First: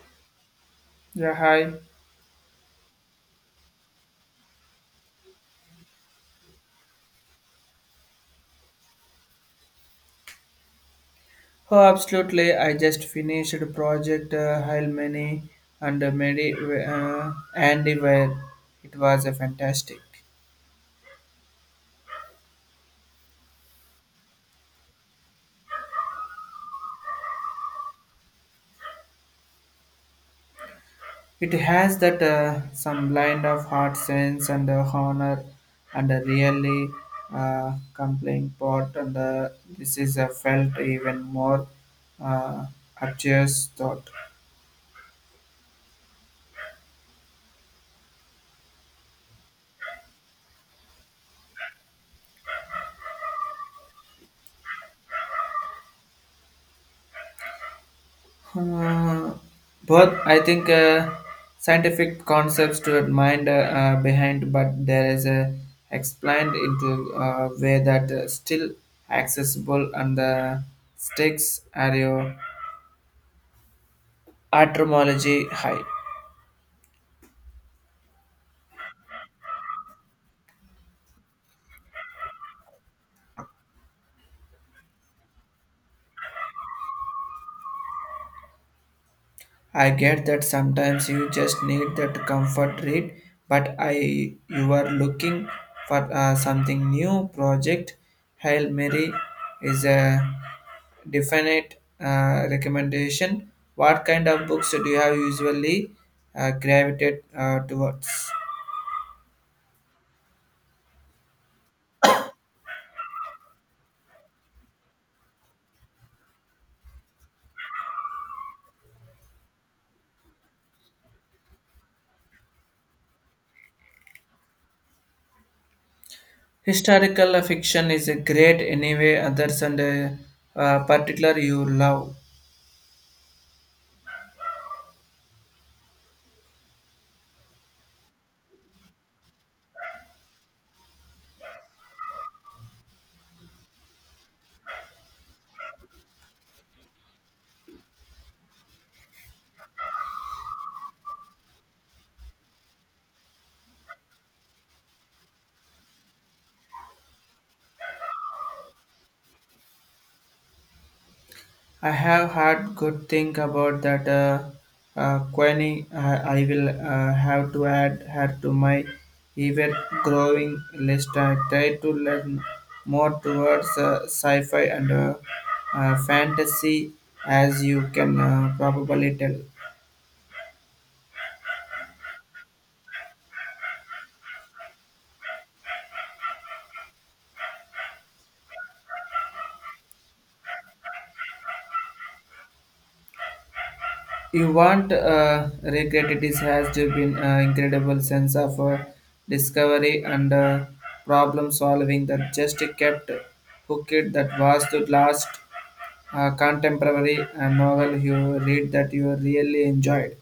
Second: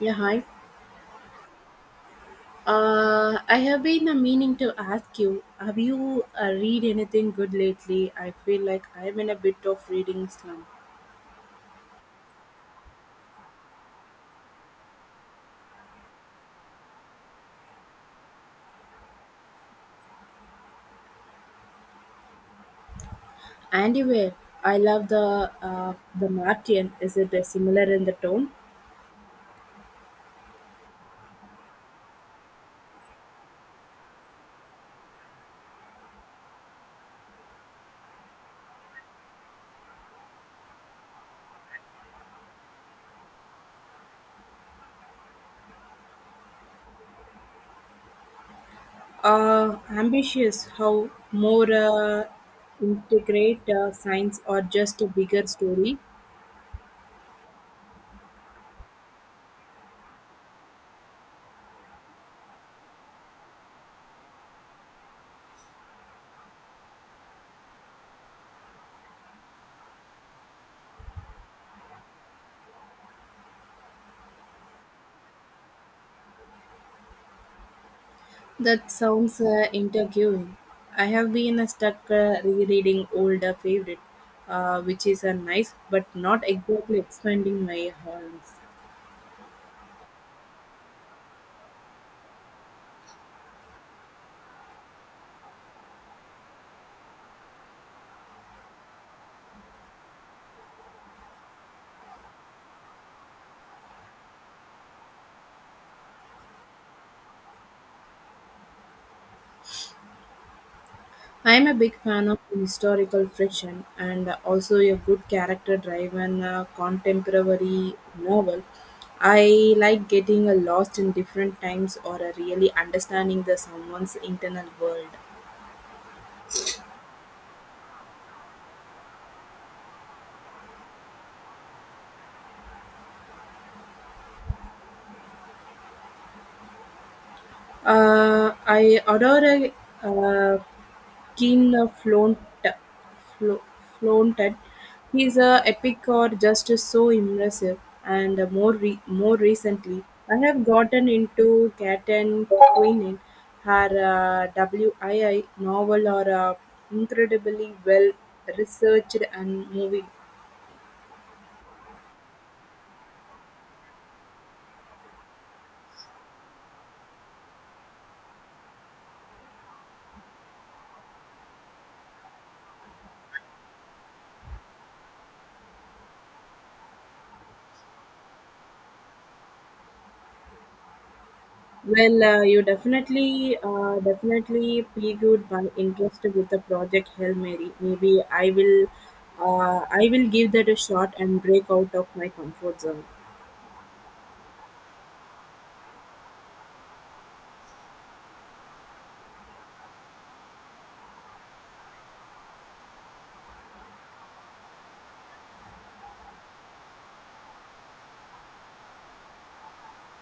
Yeah, hi. Yeah, hi. I have been meaning to ask you, have you read anything good lately? I feel like I'm in a bit of reading slump. Oh, absolutely. I just finished project many and Medi Andy where it was a fantastic. Anyway, I love the Martian. Is it similar in the tone? It has that some blend of heart sense and honor and a really compelling part and this is a felt even more uh, obtuse thought. Ambitious, how more integrate science or just a bigger story? Uh, but I think scientific concepts to mind behind, but there is a explained into a way that still accessible and the stakes are your etymology high. That sounds intriguing. I have been stuck rereading older favorite, which is a nice but not exactly expanding my horizons. I get that sometimes you just need that comfort read, but I you are looking for something new project. Hail Mary is a definite recommendation. What kind of books do you have usually gravitated towards? I am a big fan of historical fiction and also a good character-driven contemporary novel. I like getting lost in different times or really understanding the someone's internal world. Historical fiction is a great anyway others and particular you love. I ordered a keen flaunt, flo- flaunted. He's a epic or just so impressive. And more recently, I have gotten into Cat and Queen her WII novel are incredibly well researched and moving. I have heard good thing about that Queenie. I will have to add her to my ever growing list. I try to learn more towards sci-fi and fantasy, as you can probably tell. Well, you definitely piqued my interest with the project Hail Mary. Maybe I will give that a shot and break out of my comfort zone. You won't regret it. It has to been incredible sense of discovery and problem solving that just kept hooked that was to last contemporary novel you read that you really enjoyed?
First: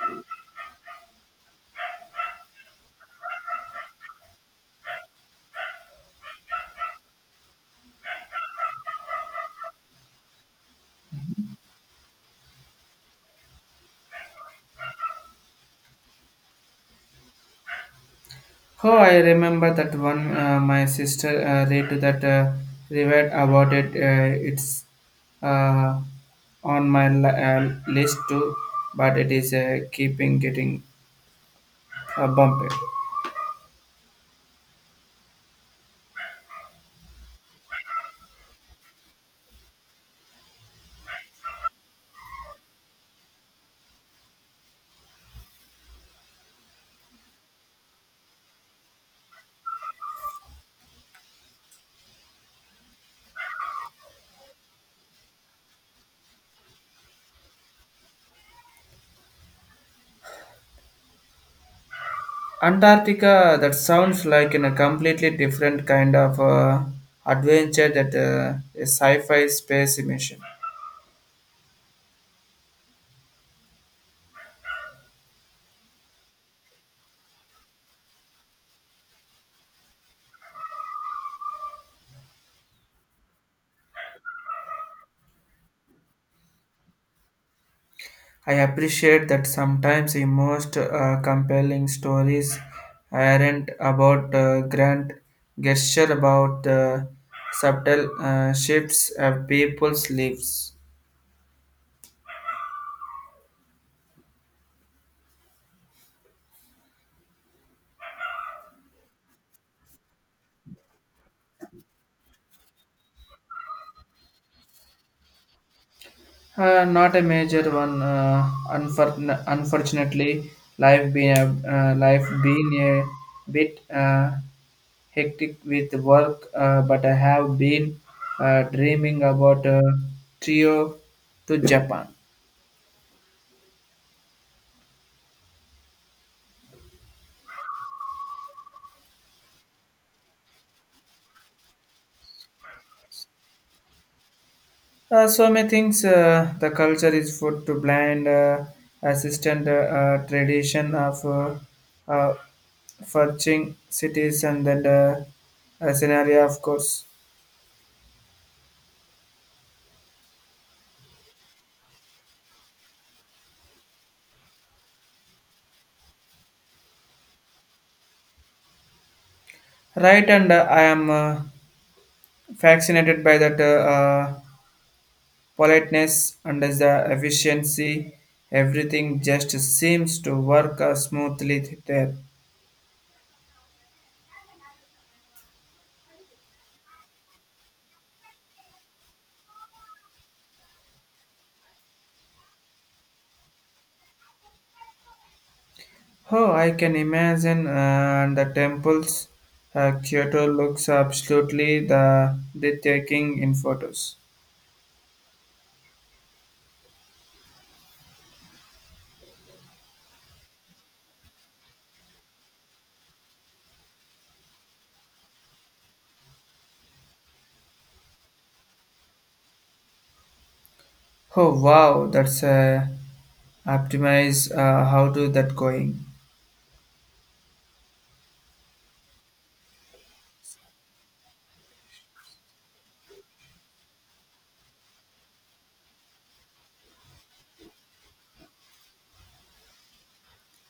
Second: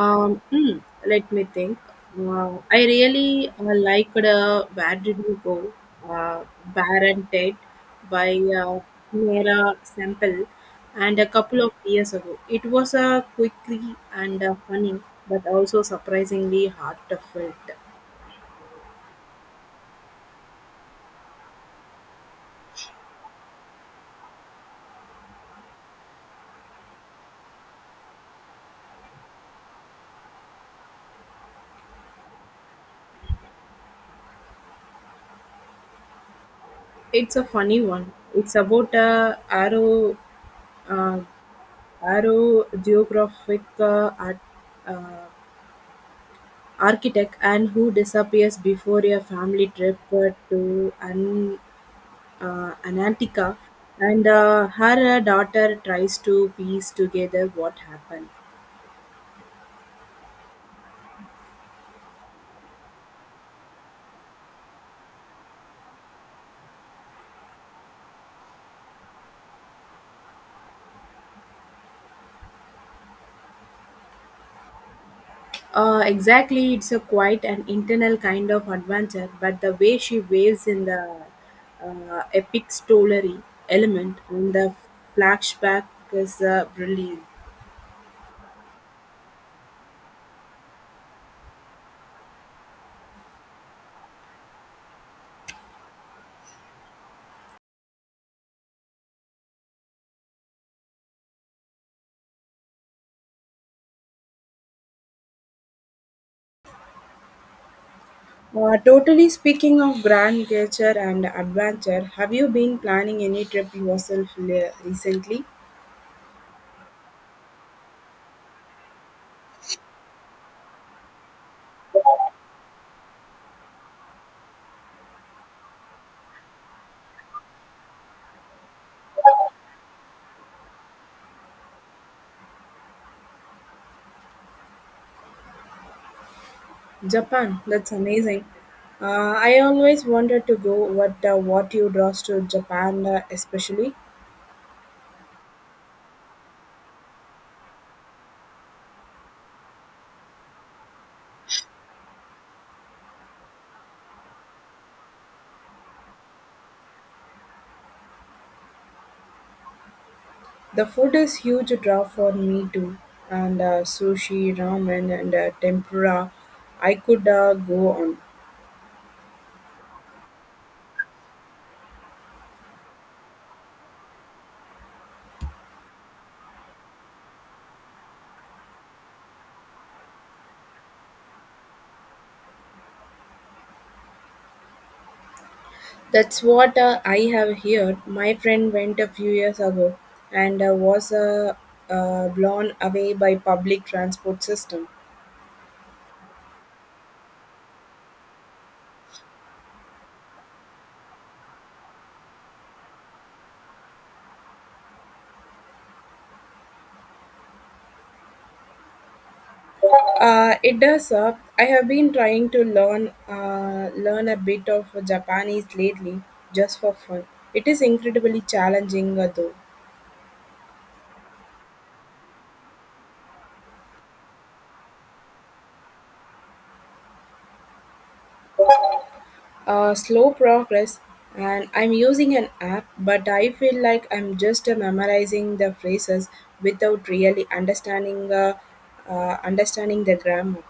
Um, hmm, Let me think. I really liked Where Did You Go? Uh, Baron Ted by Mira Sample, and a couple of years ago. It was a quickly and funny, but also surprisingly heartfelt. Oh, I remember that one. My sister read to that read about it. It's uh, on my list too, but it is keeping getting bumped. It's a funny one. It's about a uh, aero geographic, uh, architect and who disappears before a family trip to Antarctica, and her daughter tries to piece together what happened. Antarctica. That sounds like in a completely different kind of adventure. That a sci-fi space mission. Exactly, it's a quite an internal kind of adventure, but the way she waves in the epic story element in the flashback is brilliant. I appreciate that sometimes the most compelling stories aren't about grand gesture, about the subtle shifts of people's lives. Totally speaking of grand nature and adventure, have you been planning any trip yourself recently? Not a major one. Unfortunately, life been a bit hectic with work, but I have been dreaming about a trio to Japan. Japan, that's amazing. I always wanted to go. What you draws to Japan, especially? So many things. The culture is food to blend assistant tradition of uh, forging cities and then the scenario, of course. The food is huge draw for me too, and sushi, ramen, and tempura. I could go on. Right, and I am fascinated by that politeness and the efficiency. Everything just seems to work smoothly there. That's what I have heard. My friend went a few years ago, and was blown away by public transport system. Oh, I can imagine the temples. Kyoto looks absolutely the breathtaking in photos. It does. I have been trying to learn a bit of Japanese lately, just for fun. It is incredibly challenging, though. Oh wow, that's optimize. How do that going? Slow progress, and I'm using an app, but I feel like I'm just memorizing the phrases without really understanding the grammar.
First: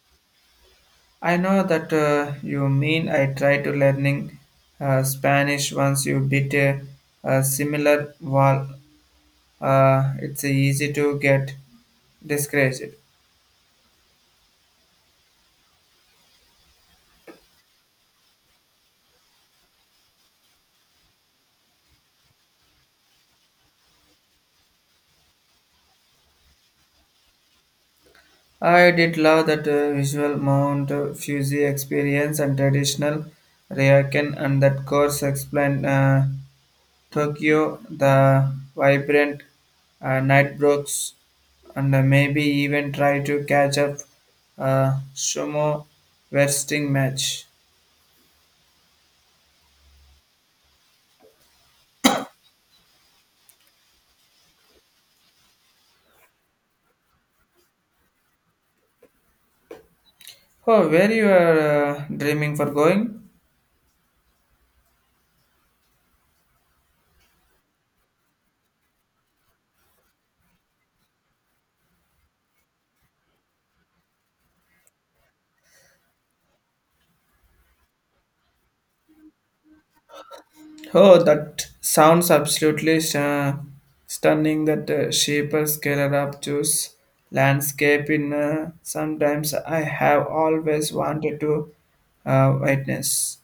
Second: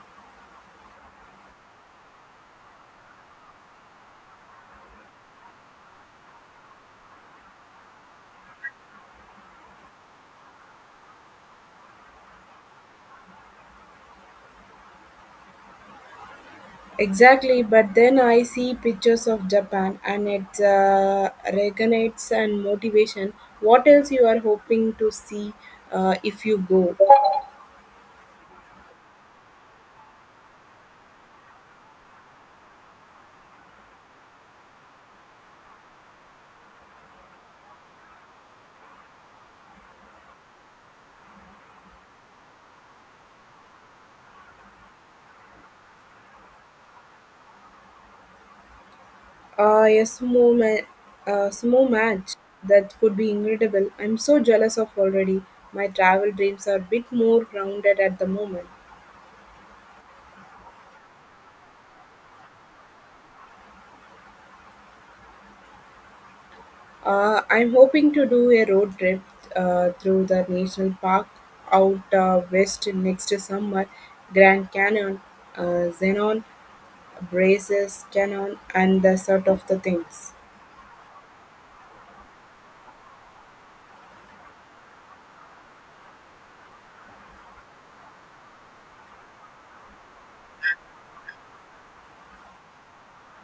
I know that you mean. I try to learning Spanish once you beat a similar wall. It's easy to get discouraged. Exactly, but then I see pictures of Japan, and it regenerates and motivation. What else you are hoping to see if you go? I did love that visual Mount Fuji experience and traditional Ryokan, and that course explained Tokyo, the vibrant night brooks, and maybe even try to catch up a sumo wrestling match. Ah, a sumo match. That could be incredible. I'm so jealous of already. My travel dreams are a bit more grounded at the moment. Oh, where you are dreaming for going? I'm hoping to do a road trip through the national park out west next summer. Grand Canyon, Zenon, Braces Canyon, and the sort of the things. Oh, that sounds absolutely stunning. That shaper scalar up juice landscape in sometimes I have always wanted to witness.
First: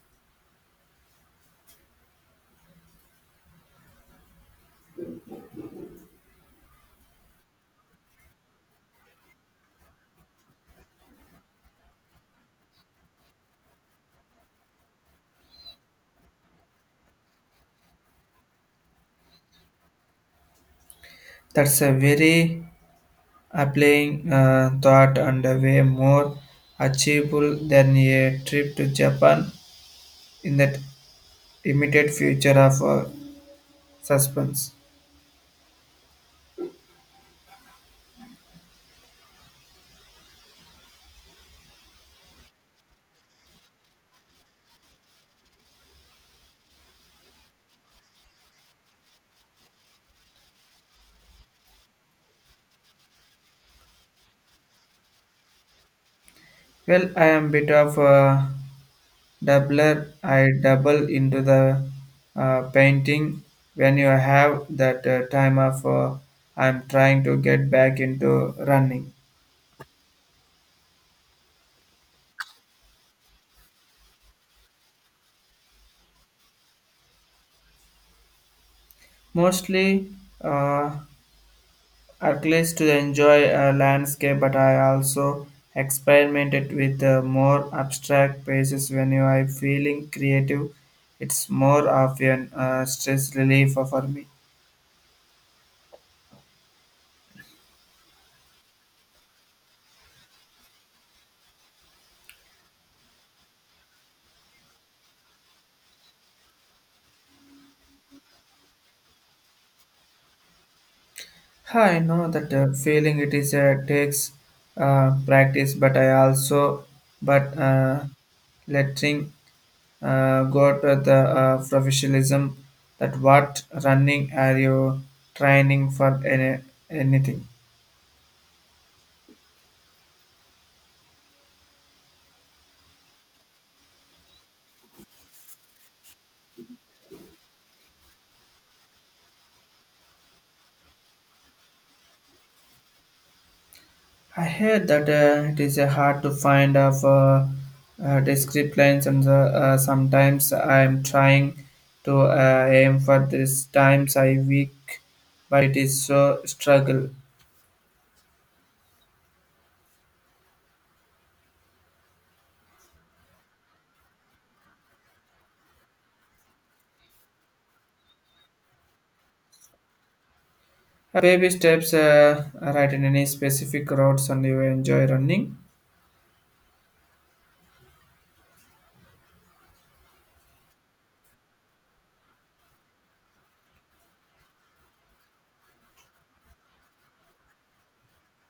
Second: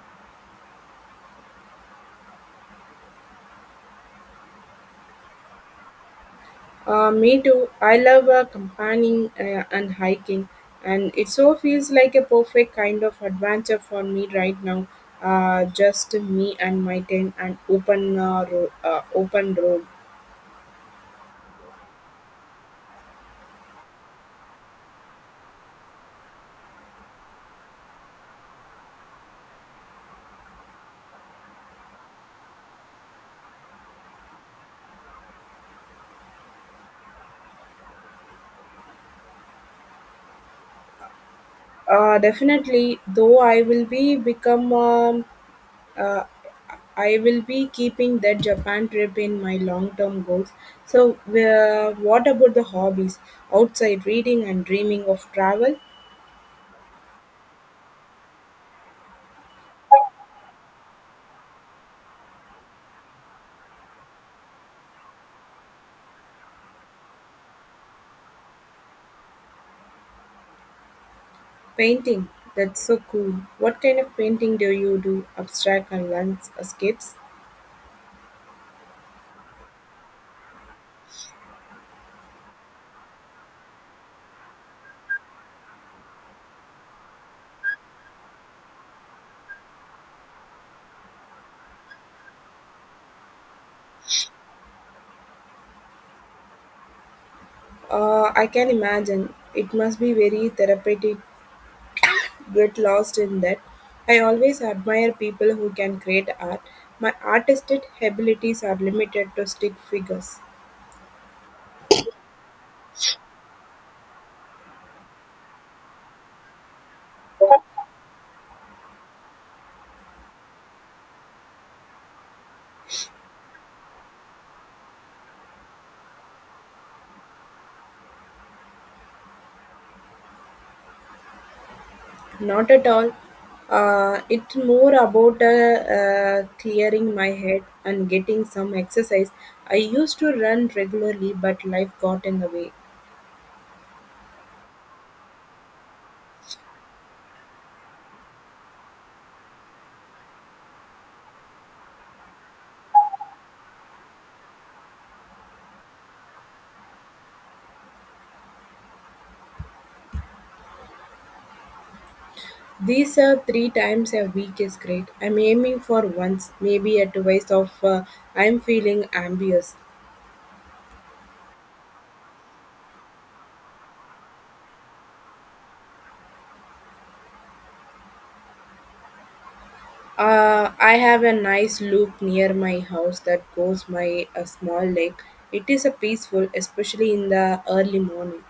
Me too. I love campaigning and hiking, and it so feels like a perfect kind of adventure for me right now. Just me and my tent and open road. That's a very appealing thought and a way more achievable than a trip to Japan in that immediate future of suspense. Definitely, though uh, I will be keeping that Japan trip in my long-term goals. So, what about the hobbies outside reading and dreaming of travel? Well, I am bit of Dabbler, I double into the painting when you have that time of I'm trying to get back into running. Painting. That's so cool. What kind of painting do you do? Abstract and landscapes? Mostly, uh, at least to enjoy a landscape, but I also experimented with more abstract pieces when you are feeling creative. It's more of an stress relief for me. I can imagine. It must be very therapeutic. Get lost in that. I always admire people who can create art. My artistic abilities are limited to stick figures. I know that feeling it is takes practice, but I also but letting go to the professionalism that what running are you training for anything. Not at all. It's more about clearing my head and getting some exercise. I used to run regularly, but life got in the way. I heard that it is hard to find of discrete lines, and sometimes I am trying to aim for this times I week, but it is so struggle. These served three times a week is great. I'm aiming for once, maybe a twice of I'm feeling ambitious. Baby steps, right in any specific routes and you enjoy running. I have a nice loop near my house that goes my a small lake. It is a peaceful, especially in the early morning.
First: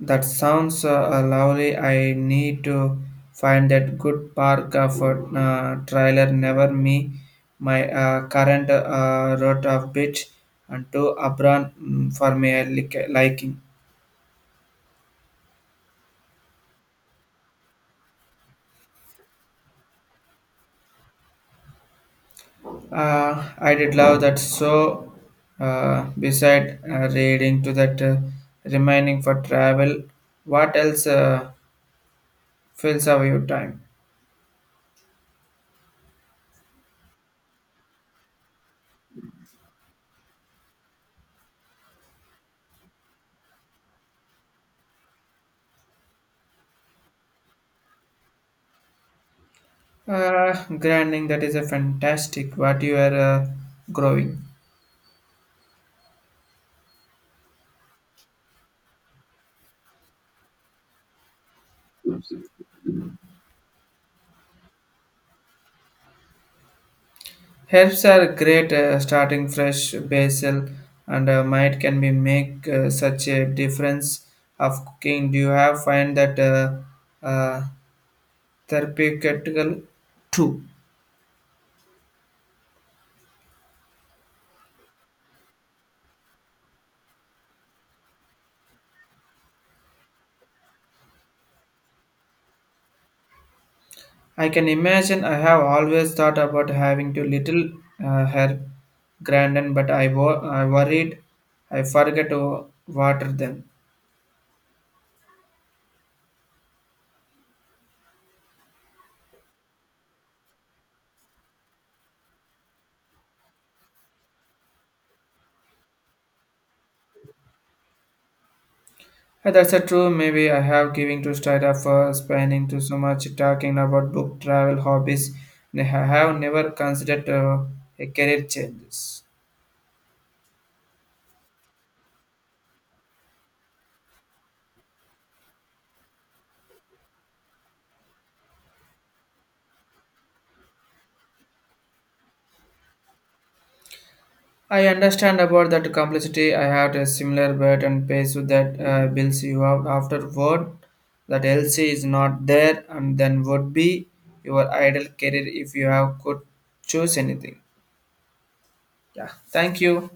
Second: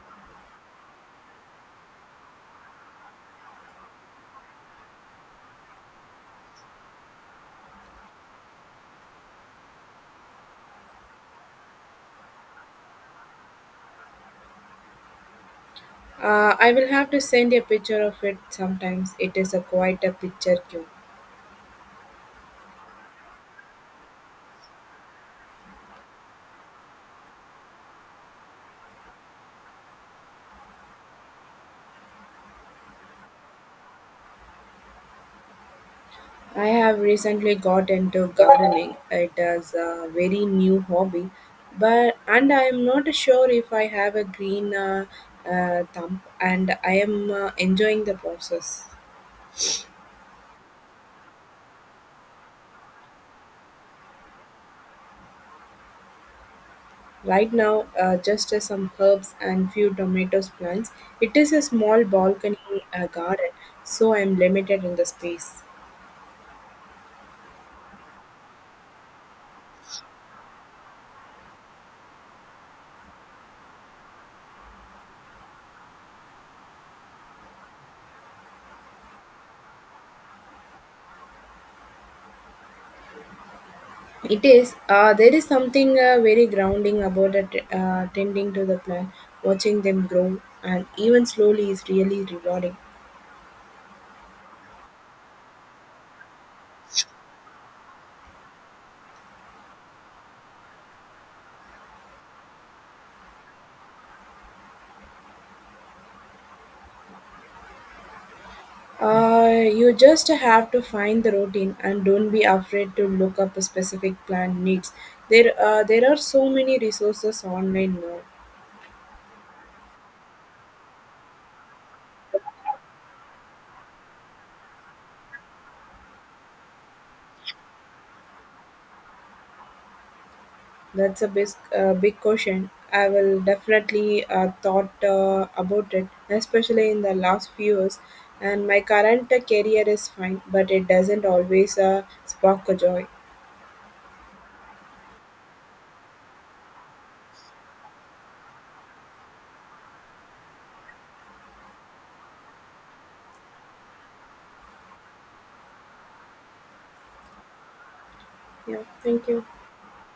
That sounds lovely. I need to find that good park for trailer never me. My current route of beach and to Abran for me I liking. I will have to send a picture of it sometimes. It is a quite a picture cue. I did love that so beside reading to that remaining for travel. What else fills up your time? I have recently got into gardening. It is a very new hobby, but and I am not sure if I have a green thumb. And I am enjoying the process Uh, grinding, that is a fantastic what you are growing. right now. Just some herbs and few tomatoes plants. It is a small balcony garden, so I am limited in the space. Herbs are great starting fresh basil and might can be make such a difference of cooking. Do you have find that uh, therapeutical too? It is. There is something very grounding about tending to the plant, watching them grow, and even slowly is really rewarding. I can imagine I have always thought about having to little herb grinding, but I worried I forget to water them. You just have to find the routine and don't be afraid to look up a specific plan needs. There are so many resources online now. That's a true. Maybe I have giving to start up for spending too so much talking about book travel hobbies. And have never considered a career changes. That's a big caution. I will definitely thought about it, especially in the last few years. And my current career is fine, but it doesn't always spark a joy. I understand about that complexity. I had a similar bet and pace with that bills you have afterward. That LC is not there, and then would be your ideal career if you have could choose anything. Yeah, thank Yeah, you. thank you.